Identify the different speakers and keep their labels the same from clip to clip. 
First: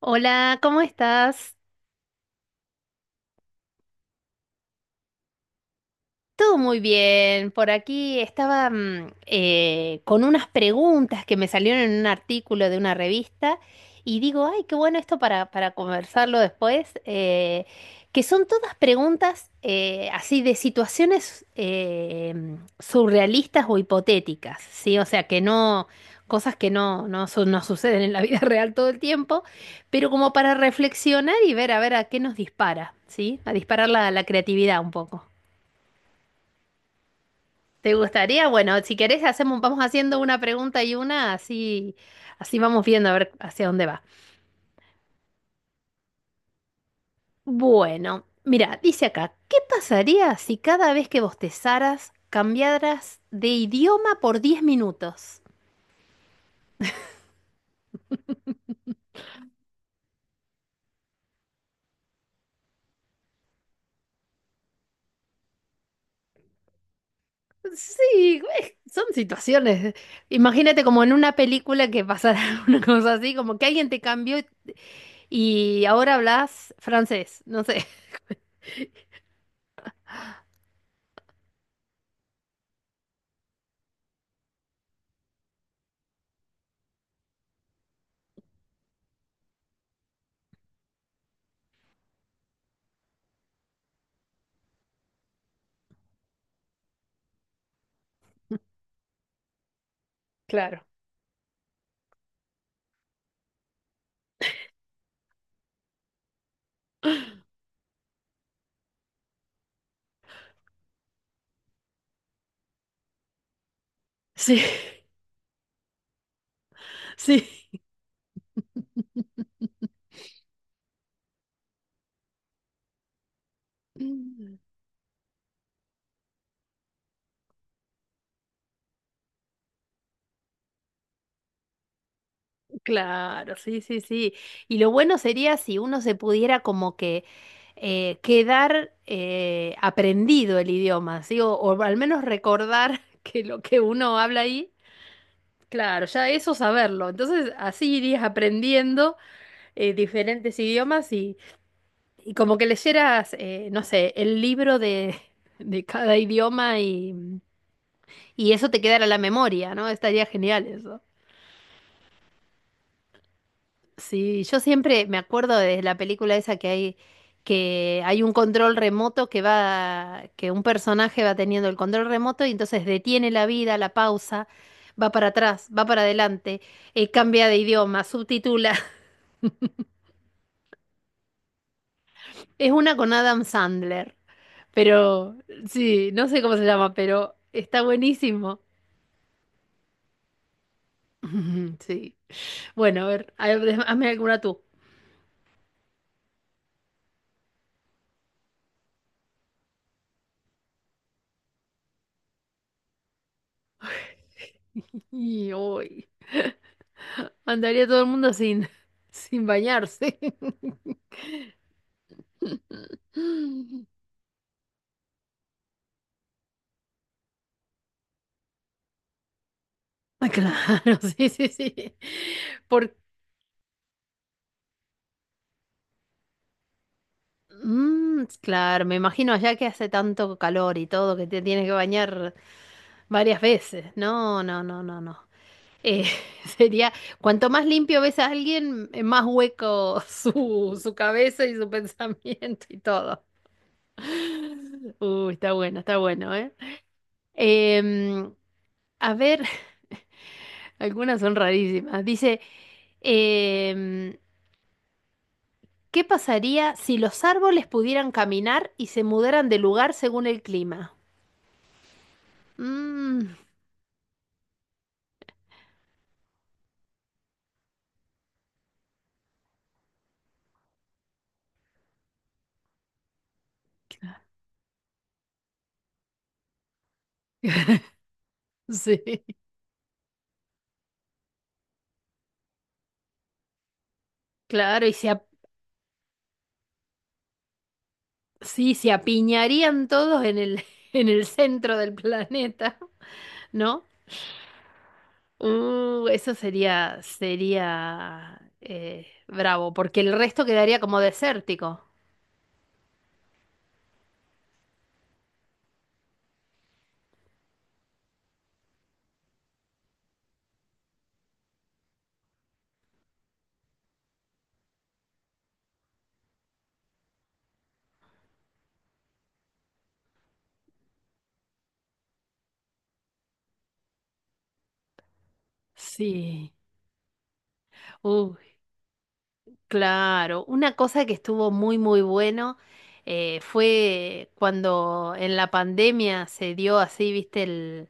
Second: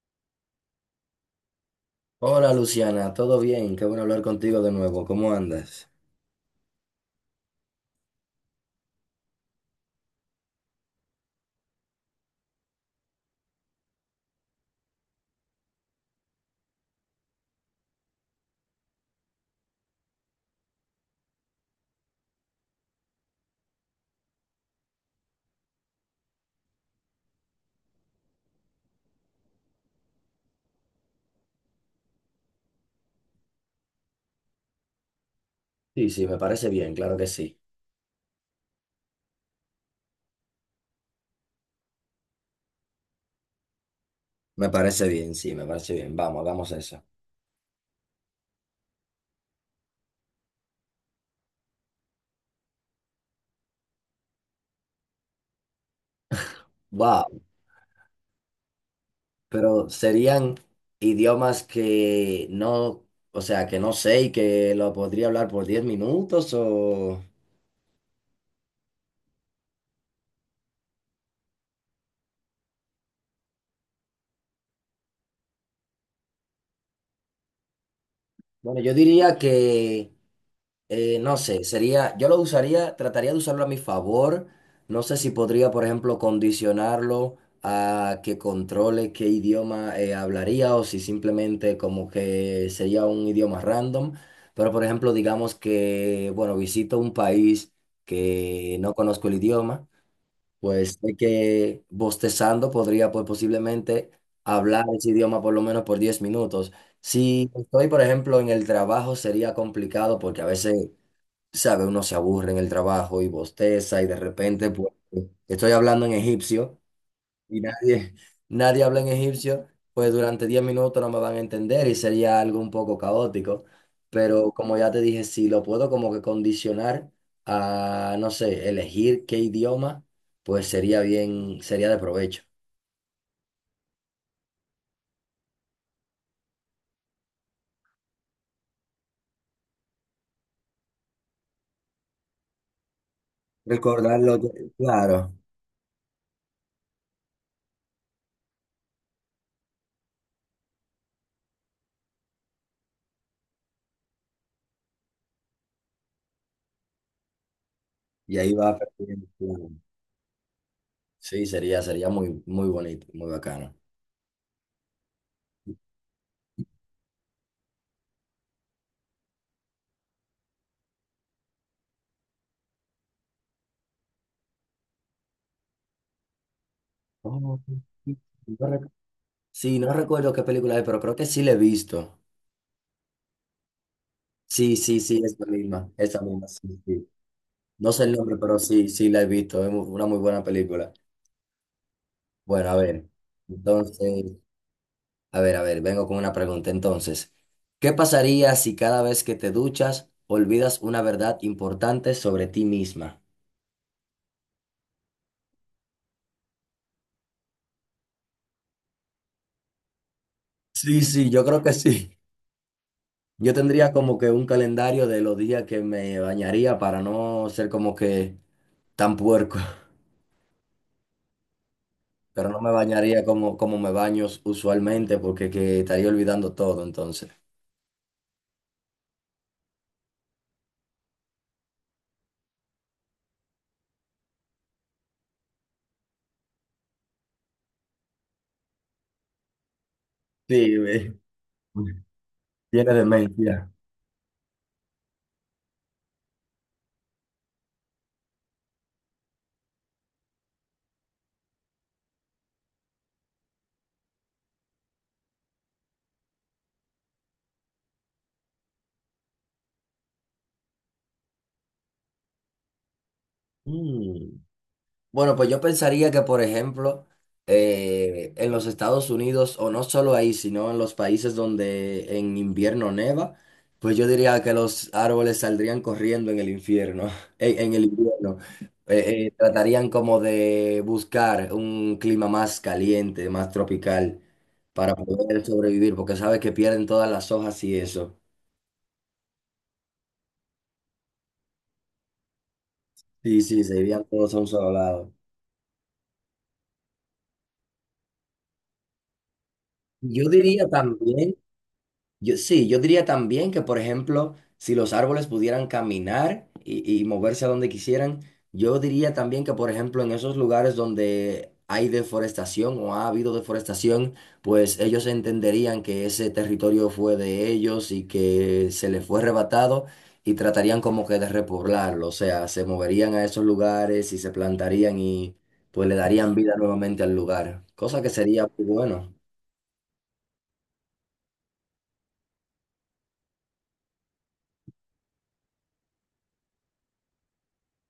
Speaker 1: Hola, ¿cómo estás?
Speaker 2: Hola Luciana, ¿todo bien? Qué bueno hablar contigo de nuevo. ¿Cómo andas?
Speaker 1: Todo muy bien. Por aquí estaba con unas preguntas que me salieron en un artículo de una revista y digo, ay, qué bueno esto para conversarlo después, que son todas preguntas así de situaciones surrealistas o hipotéticas, ¿sí? O sea, que no, cosas que no suceden en la vida real todo el tiempo, pero como para reflexionar y ver a ver a qué nos dispara, ¿sí? A disparar la creatividad un poco.
Speaker 2: Sí, sí, me parece bien, claro que sí.
Speaker 1: ¿Te gustaría? Bueno, si querés hacemos, vamos haciendo una pregunta y una, así, así vamos viendo a ver hacia dónde va.
Speaker 2: Me parece bien, sí, me parece bien. Vamos, hagamos eso.
Speaker 1: Bueno, mira, dice acá, ¿qué pasaría si cada vez que bostezaras cambiaras de idioma por 10 minutos?
Speaker 2: Wow, pero serían idiomas que no, o sea, que no sé y que lo podría hablar por 10 minutos o.
Speaker 1: Sí, güey, son situaciones. Imagínate como en una película que pasara una cosa así, como que alguien te cambió y ahora hablas francés, no sé.
Speaker 2: Bueno, yo diría que no sé, sería, yo lo usaría, trataría de usarlo a mi favor. No sé si podría, por ejemplo, condicionarlo a que controle qué idioma hablaría o si simplemente como que sería un idioma random. Pero, por ejemplo, digamos que, bueno, visito un país que no conozco el idioma,
Speaker 1: Claro.
Speaker 2: pues sé que bostezando podría, pues posiblemente hablar ese idioma por lo menos por 10 minutos. Si estoy, por ejemplo, en el trabajo sería complicado porque a veces sabe, uno se aburre en el trabajo y bosteza y de
Speaker 1: Sí,
Speaker 2: repente pues, estoy hablando en egipcio y
Speaker 1: sí.
Speaker 2: nadie, nadie habla en egipcio, pues durante 10 minutos no me van a entender y sería algo un poco caótico. Pero como ya te dije, si lo puedo como que condicionar a, no sé, elegir qué idioma, pues sería bien, sería de provecho.
Speaker 1: Claro, sí, sí, sí. Y lo bueno sería si uno se pudiera como que quedar aprendido el idioma, ¿sí? O al menos recordar que lo que uno
Speaker 2: Recordarlo,
Speaker 1: habla ahí,
Speaker 2: claro,
Speaker 1: claro, ya eso saberlo. Entonces así irías aprendiendo diferentes idiomas y como que leyeras, no sé, el libro de, de cada idioma
Speaker 2: y
Speaker 1: y
Speaker 2: ahí
Speaker 1: eso
Speaker 2: va
Speaker 1: te quedara en la
Speaker 2: perdiendo, claro.
Speaker 1: memoria, ¿no? Estaría genial eso.
Speaker 2: Sí, sería, sería muy, muy bonito, muy bacano.
Speaker 1: Sí, yo siempre me acuerdo de la película esa que hay un control remoto que va, que un personaje va teniendo el control remoto y entonces detiene la vida, la pausa, va para atrás, va para adelante, cambia de
Speaker 2: Oh, sí,
Speaker 1: idioma,
Speaker 2: sí, sí.
Speaker 1: subtitula.
Speaker 2: Sí, no recuerdo qué película es, pero creo que sí la he visto.
Speaker 1: Es una con Adam Sandler,
Speaker 2: Sí, sí, sí,
Speaker 1: pero sí,
Speaker 2: esa
Speaker 1: no sé
Speaker 2: misma,
Speaker 1: cómo se
Speaker 2: sí,
Speaker 1: llama,
Speaker 2: sí.
Speaker 1: pero está
Speaker 2: No sé el nombre, pero
Speaker 1: buenísimo.
Speaker 2: sí, sí la he visto. Es una muy buena película.
Speaker 1: Sí.
Speaker 2: Bueno, a
Speaker 1: Bueno,
Speaker 2: ver,
Speaker 1: a ver, hazme
Speaker 2: entonces,
Speaker 1: alguna tú.
Speaker 2: a ver, vengo con una pregunta. Entonces, ¿qué pasaría si cada vez que te duchas olvidas una verdad importante sobre ti misma?
Speaker 1: Y hoy andaría todo el mundo sin, sin bañarse.
Speaker 2: Sí, sí, yo creo que sí. Yo
Speaker 1: Ah.
Speaker 2: tendría como que un calendario de los días que me bañaría para no ser como que tan puerco.
Speaker 1: Claro, sí, sí, sí.
Speaker 2: Pero no me
Speaker 1: Por...
Speaker 2: bañaría como me baño usualmente porque que estaría olvidando todo entonces.
Speaker 1: Mm, claro, me imagino allá que hace tanto calor y todo que te tienes que bañar varias veces. No, no, no, no, no. Eh, sería, cuanto más limpio ves a alguien, más hueco
Speaker 2: Sí,
Speaker 1: su cabeza y su pensamiento y
Speaker 2: tiene
Speaker 1: todo.
Speaker 2: demencia.
Speaker 1: Uy, está bueno, ¿eh? Em, a ver, algunas son rarísimas. Dice, em, ¿qué pasaría si los árboles pudieran caminar y se mudaran de lugar según el clima? Mm.
Speaker 2: Mm. Bueno, pues yo pensaría que, por ejemplo, en los Estados Unidos, o no solo ahí, sino en los países donde en invierno neva, pues yo diría que los árboles saldrían corriendo en el infierno, en el invierno.
Speaker 1: Sí.
Speaker 2: Tratarían como de buscar un clima más caliente, más tropical,
Speaker 1: Claro,
Speaker 2: para poder sobrevivir, porque sabes que pierden todas las hojas y eso.
Speaker 1: sí, se apiñarían todos en el, en el centro del planeta,
Speaker 2: Sí, sí, se
Speaker 1: ¿no?
Speaker 2: irían todos a un solo lado.
Speaker 1: Eso sería, sería bravo, porque el
Speaker 2: Yo
Speaker 1: resto
Speaker 2: diría
Speaker 1: quedaría como
Speaker 2: también
Speaker 1: desértico.
Speaker 2: Yo, sí, yo diría también que, por ejemplo, si los árboles pudieran caminar y moverse a donde quisieran, yo diría también que, por ejemplo, en esos lugares donde hay deforestación o ha habido deforestación, pues ellos entenderían que ese territorio fue de ellos y que se les fue arrebatado y tratarían como que de repoblarlo, o sea, se moverían a esos lugares y se plantarían y pues le darían
Speaker 1: Sí.
Speaker 2: vida nuevamente al lugar, cosa que
Speaker 1: Uh,
Speaker 2: sería muy bueno.
Speaker 1: claro, una cosa que estuvo muy muy bueno fue cuando en la pandemia se dio así, viste,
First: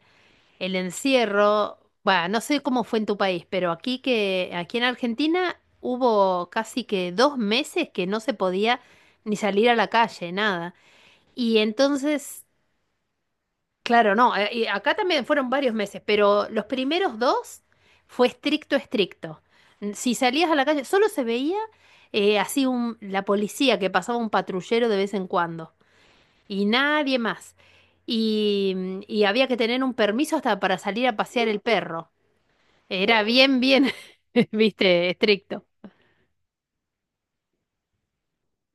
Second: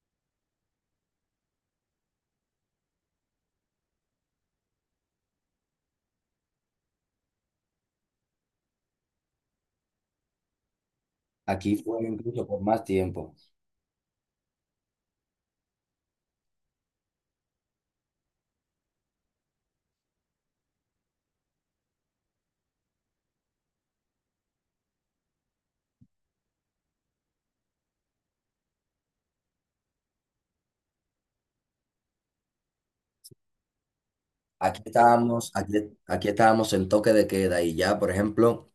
Speaker 1: el encierro. Bueno, no sé cómo fue en tu país, pero aquí que, aquí en Argentina hubo casi que 2 meses que no se podía ni salir a la calle, nada. Y
Speaker 2: Aquí fue
Speaker 1: entonces
Speaker 2: incluso por más tiempo.
Speaker 1: claro, no, y acá también fueron varios meses, pero los primeros 2 fue estricto, estricto. Si salías a la calle, solo se veía así un, la policía que pasaba un patrullero de vez en cuando y nadie más. Y, y había que tener un permiso hasta para salir a pasear el perro. Era bien, bien,
Speaker 2: Aquí
Speaker 1: viste,
Speaker 2: estábamos,
Speaker 1: estricto.
Speaker 2: aquí, aquí estábamos en toque de queda y ya, por ejemplo,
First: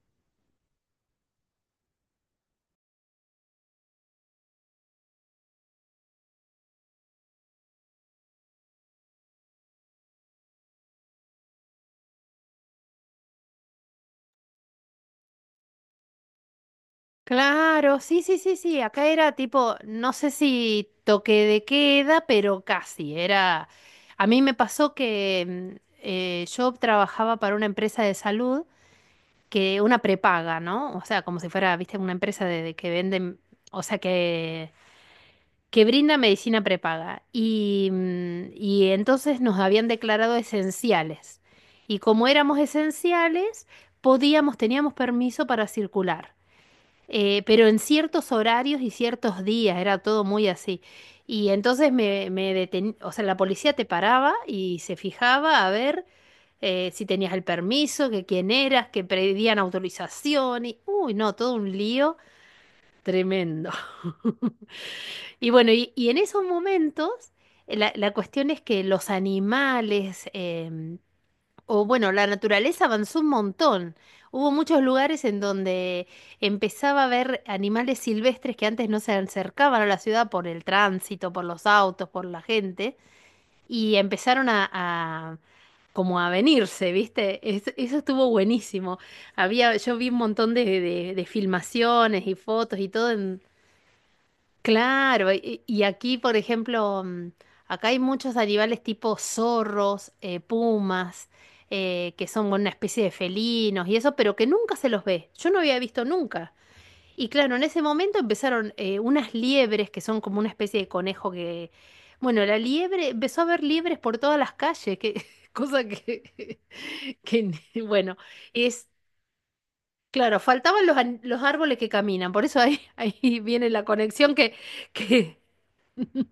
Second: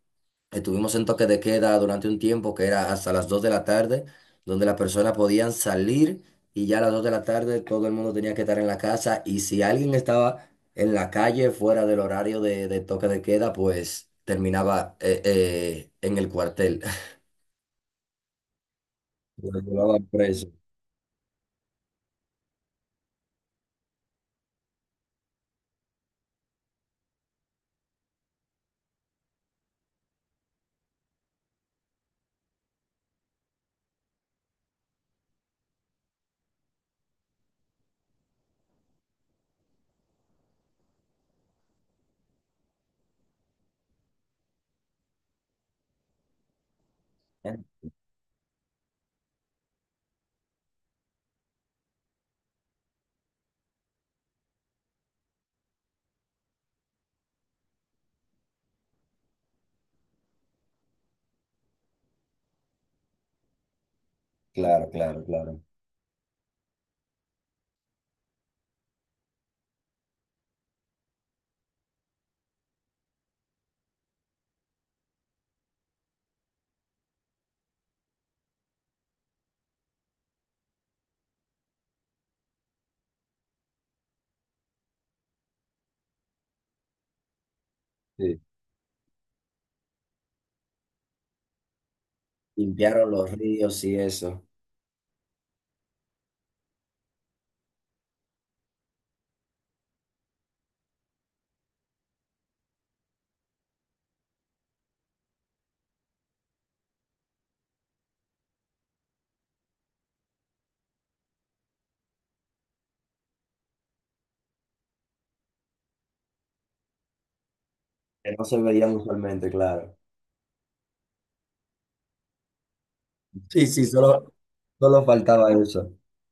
Speaker 2: estuvimos en toque de queda durante un tiempo que era hasta las 2 de la tarde, donde las personas podían salir y ya a las 2 de la tarde todo el mundo tenía que estar en la casa y si alguien estaba en la calle fuera del horario de toque de queda, pues terminaba en el cuartel.
Speaker 1: Claro, sí, sí, sí, sí. Acá era
Speaker 2: Lo
Speaker 1: tipo,
Speaker 2: llevaban
Speaker 1: no sé
Speaker 2: preso.
Speaker 1: si toque de queda, pero casi. Era. A mí me pasó que yo trabajaba para una empresa de salud que una prepaga, ¿no? O sea, como si fuera, viste, una empresa de que venden, o sea, que brinda medicina prepaga. Y y entonces nos habían declarado esenciales. Y como éramos esenciales, podíamos, teníamos permiso para circular
Speaker 2: ¿Eh?
Speaker 1: pero en ciertos horarios y ciertos días, era todo muy así. Y entonces o sea, la policía te paraba y se fijaba a ver si tenías el permiso, que quién eras, que pedían autorización y, uy, no, todo un lío tremendo.
Speaker 2: Claro, claro,
Speaker 1: Y
Speaker 2: claro.
Speaker 1: bueno, y en esos momentos, la cuestión es que los animales, o bueno, la naturaleza avanzó un montón. Hubo muchos lugares en donde empezaba a ver animales silvestres que antes no se acercaban a la ciudad por el tránsito, por los autos, por la gente, y empezaron como a venirse, ¿viste? Eso estuvo
Speaker 2: Sí.
Speaker 1: buenísimo. Había, yo vi un montón de filmaciones y fotos y todo.
Speaker 2: Limpiaron los ríos y eso,
Speaker 1: Claro, y aquí, por ejemplo, acá hay muchos animales tipo zorros, pumas, que son una especie de felinos y eso, pero que nunca se los ve. Yo no había visto nunca. Y claro, en ese momento empezaron unas liebres que son como una especie de conejo que, bueno, la liebre, empezó a haber liebres por todas las calles, que cosa que, que bueno,
Speaker 2: que no se
Speaker 1: es
Speaker 2: veían usualmente, claro.
Speaker 1: claro, faltaban los árboles que caminan, por eso ahí, ahí
Speaker 2: Sí,
Speaker 1: viene la
Speaker 2: sí, solo,
Speaker 1: conexión que
Speaker 2: solo
Speaker 1: que
Speaker 2: faltaba eso.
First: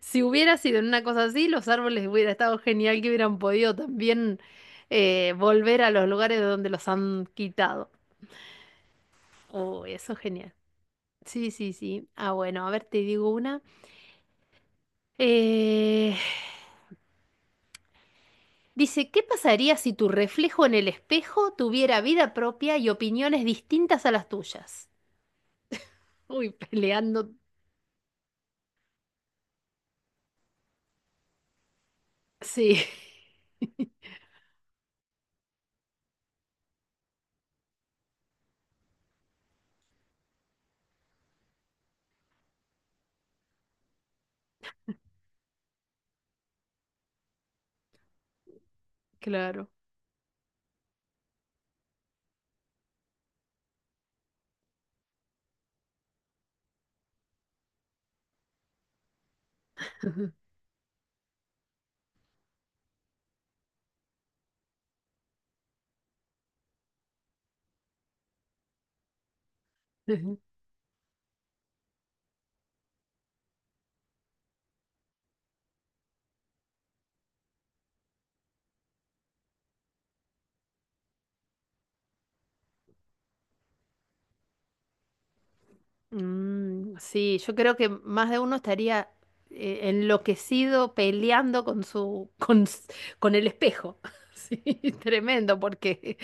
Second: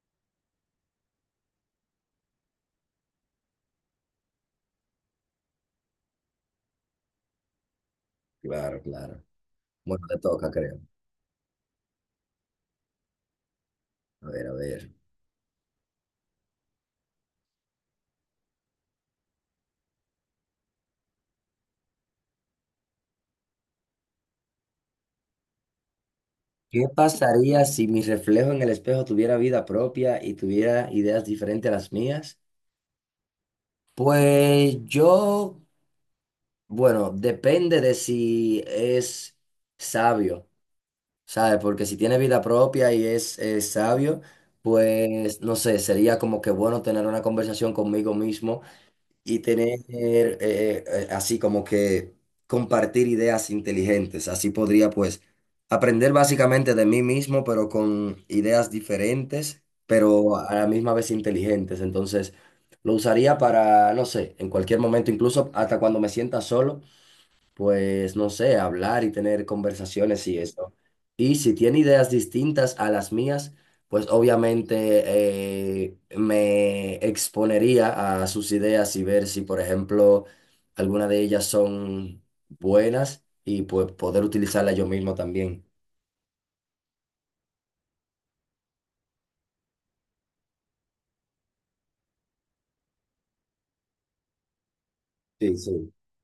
Speaker 1: si hubiera sido en una cosa así, los árboles hubiera estado genial que hubieran podido también volver a los lugares de donde los han quitado.
Speaker 2: Claro, claro.
Speaker 1: Oh,
Speaker 2: Bueno,
Speaker 1: eso es
Speaker 2: te toca,
Speaker 1: genial.
Speaker 2: creo.
Speaker 1: Sí, sí, sí. Ah, bueno, a ver, te digo una.
Speaker 2: A ver, a ver.
Speaker 1: Eh, Dice, ¿qué pasaría si tu reflejo en el espejo tuviera vida propia y opiniones distintas a las tuyas? Uy,
Speaker 2: ¿Qué
Speaker 1: peleando.
Speaker 2: pasaría si mi reflejo en el espejo tuviera vida propia y tuviera ideas diferentes a las mías?
Speaker 1: Sí,
Speaker 2: Pues yo, bueno, depende de si es sabio, ¿sabes? Porque si tiene vida propia y es sabio, pues no sé, sería como que bueno tener una conversación conmigo mismo y
Speaker 1: claro.
Speaker 2: tener así como que compartir ideas inteligentes. Así podría pues aprender básicamente de mí mismo, pero con ideas diferentes, pero a la misma vez inteligentes. Entonces lo usaría para, no sé, en cualquier momento, incluso hasta cuando me sienta solo, pues, no sé, hablar y tener conversaciones y eso. Y si tiene ideas distintas a las mías, pues obviamente me exponería a sus ideas y ver si, por ejemplo, alguna de ellas son buenas y pues poder utilizarla yo mismo también.
Speaker 1: Mm, sí, yo creo que más de uno estaría enloquecido peleando con su con el espejo. Sí,
Speaker 2: Sí,
Speaker 1: tremendo,
Speaker 2: sí.
Speaker 1: porque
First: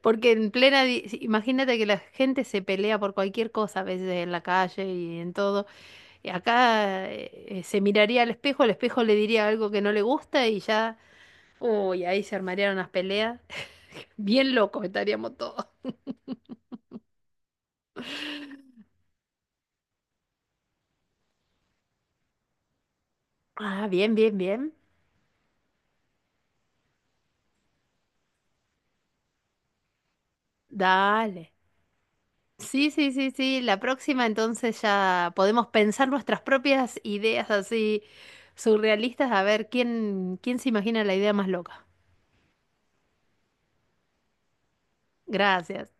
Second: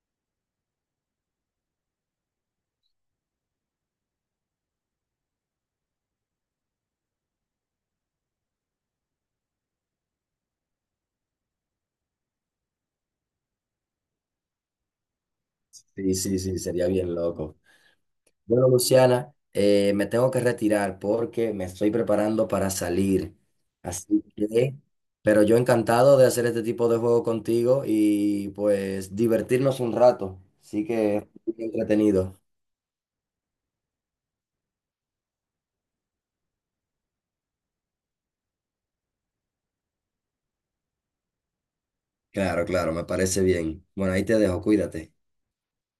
Speaker 1: porque en plena di- si- imagínate que la gente se pelea por cualquier cosa a veces en la calle y en todo. Y acá se miraría al espejo, el espejo le diría algo que no le gusta y ya, uy, ahí se armarían unas peleas. Bien locos estaríamos todos.
Speaker 2: Sí, sí, sí, sería bien loco. Bueno, Luciana, me tengo que retirar porque me estoy preparando para salir.
Speaker 1: Ah, bien,
Speaker 2: Así
Speaker 1: bien, bien.
Speaker 2: que, pero yo encantado de hacer este tipo de juego contigo y pues divertirnos un rato. Así que,
Speaker 1: Dale.
Speaker 2: muy entretenido.
Speaker 1: Sí, sí, sí, sí. La próxima entonces ya podemos pensar nuestras propias ideas así surrealistas a ver quién, quién se imagina la idea más loca.
Speaker 2: Claro, claro, me parece bien. Bueno, ahí te dejo, cuídate.
Speaker 1: Gracias.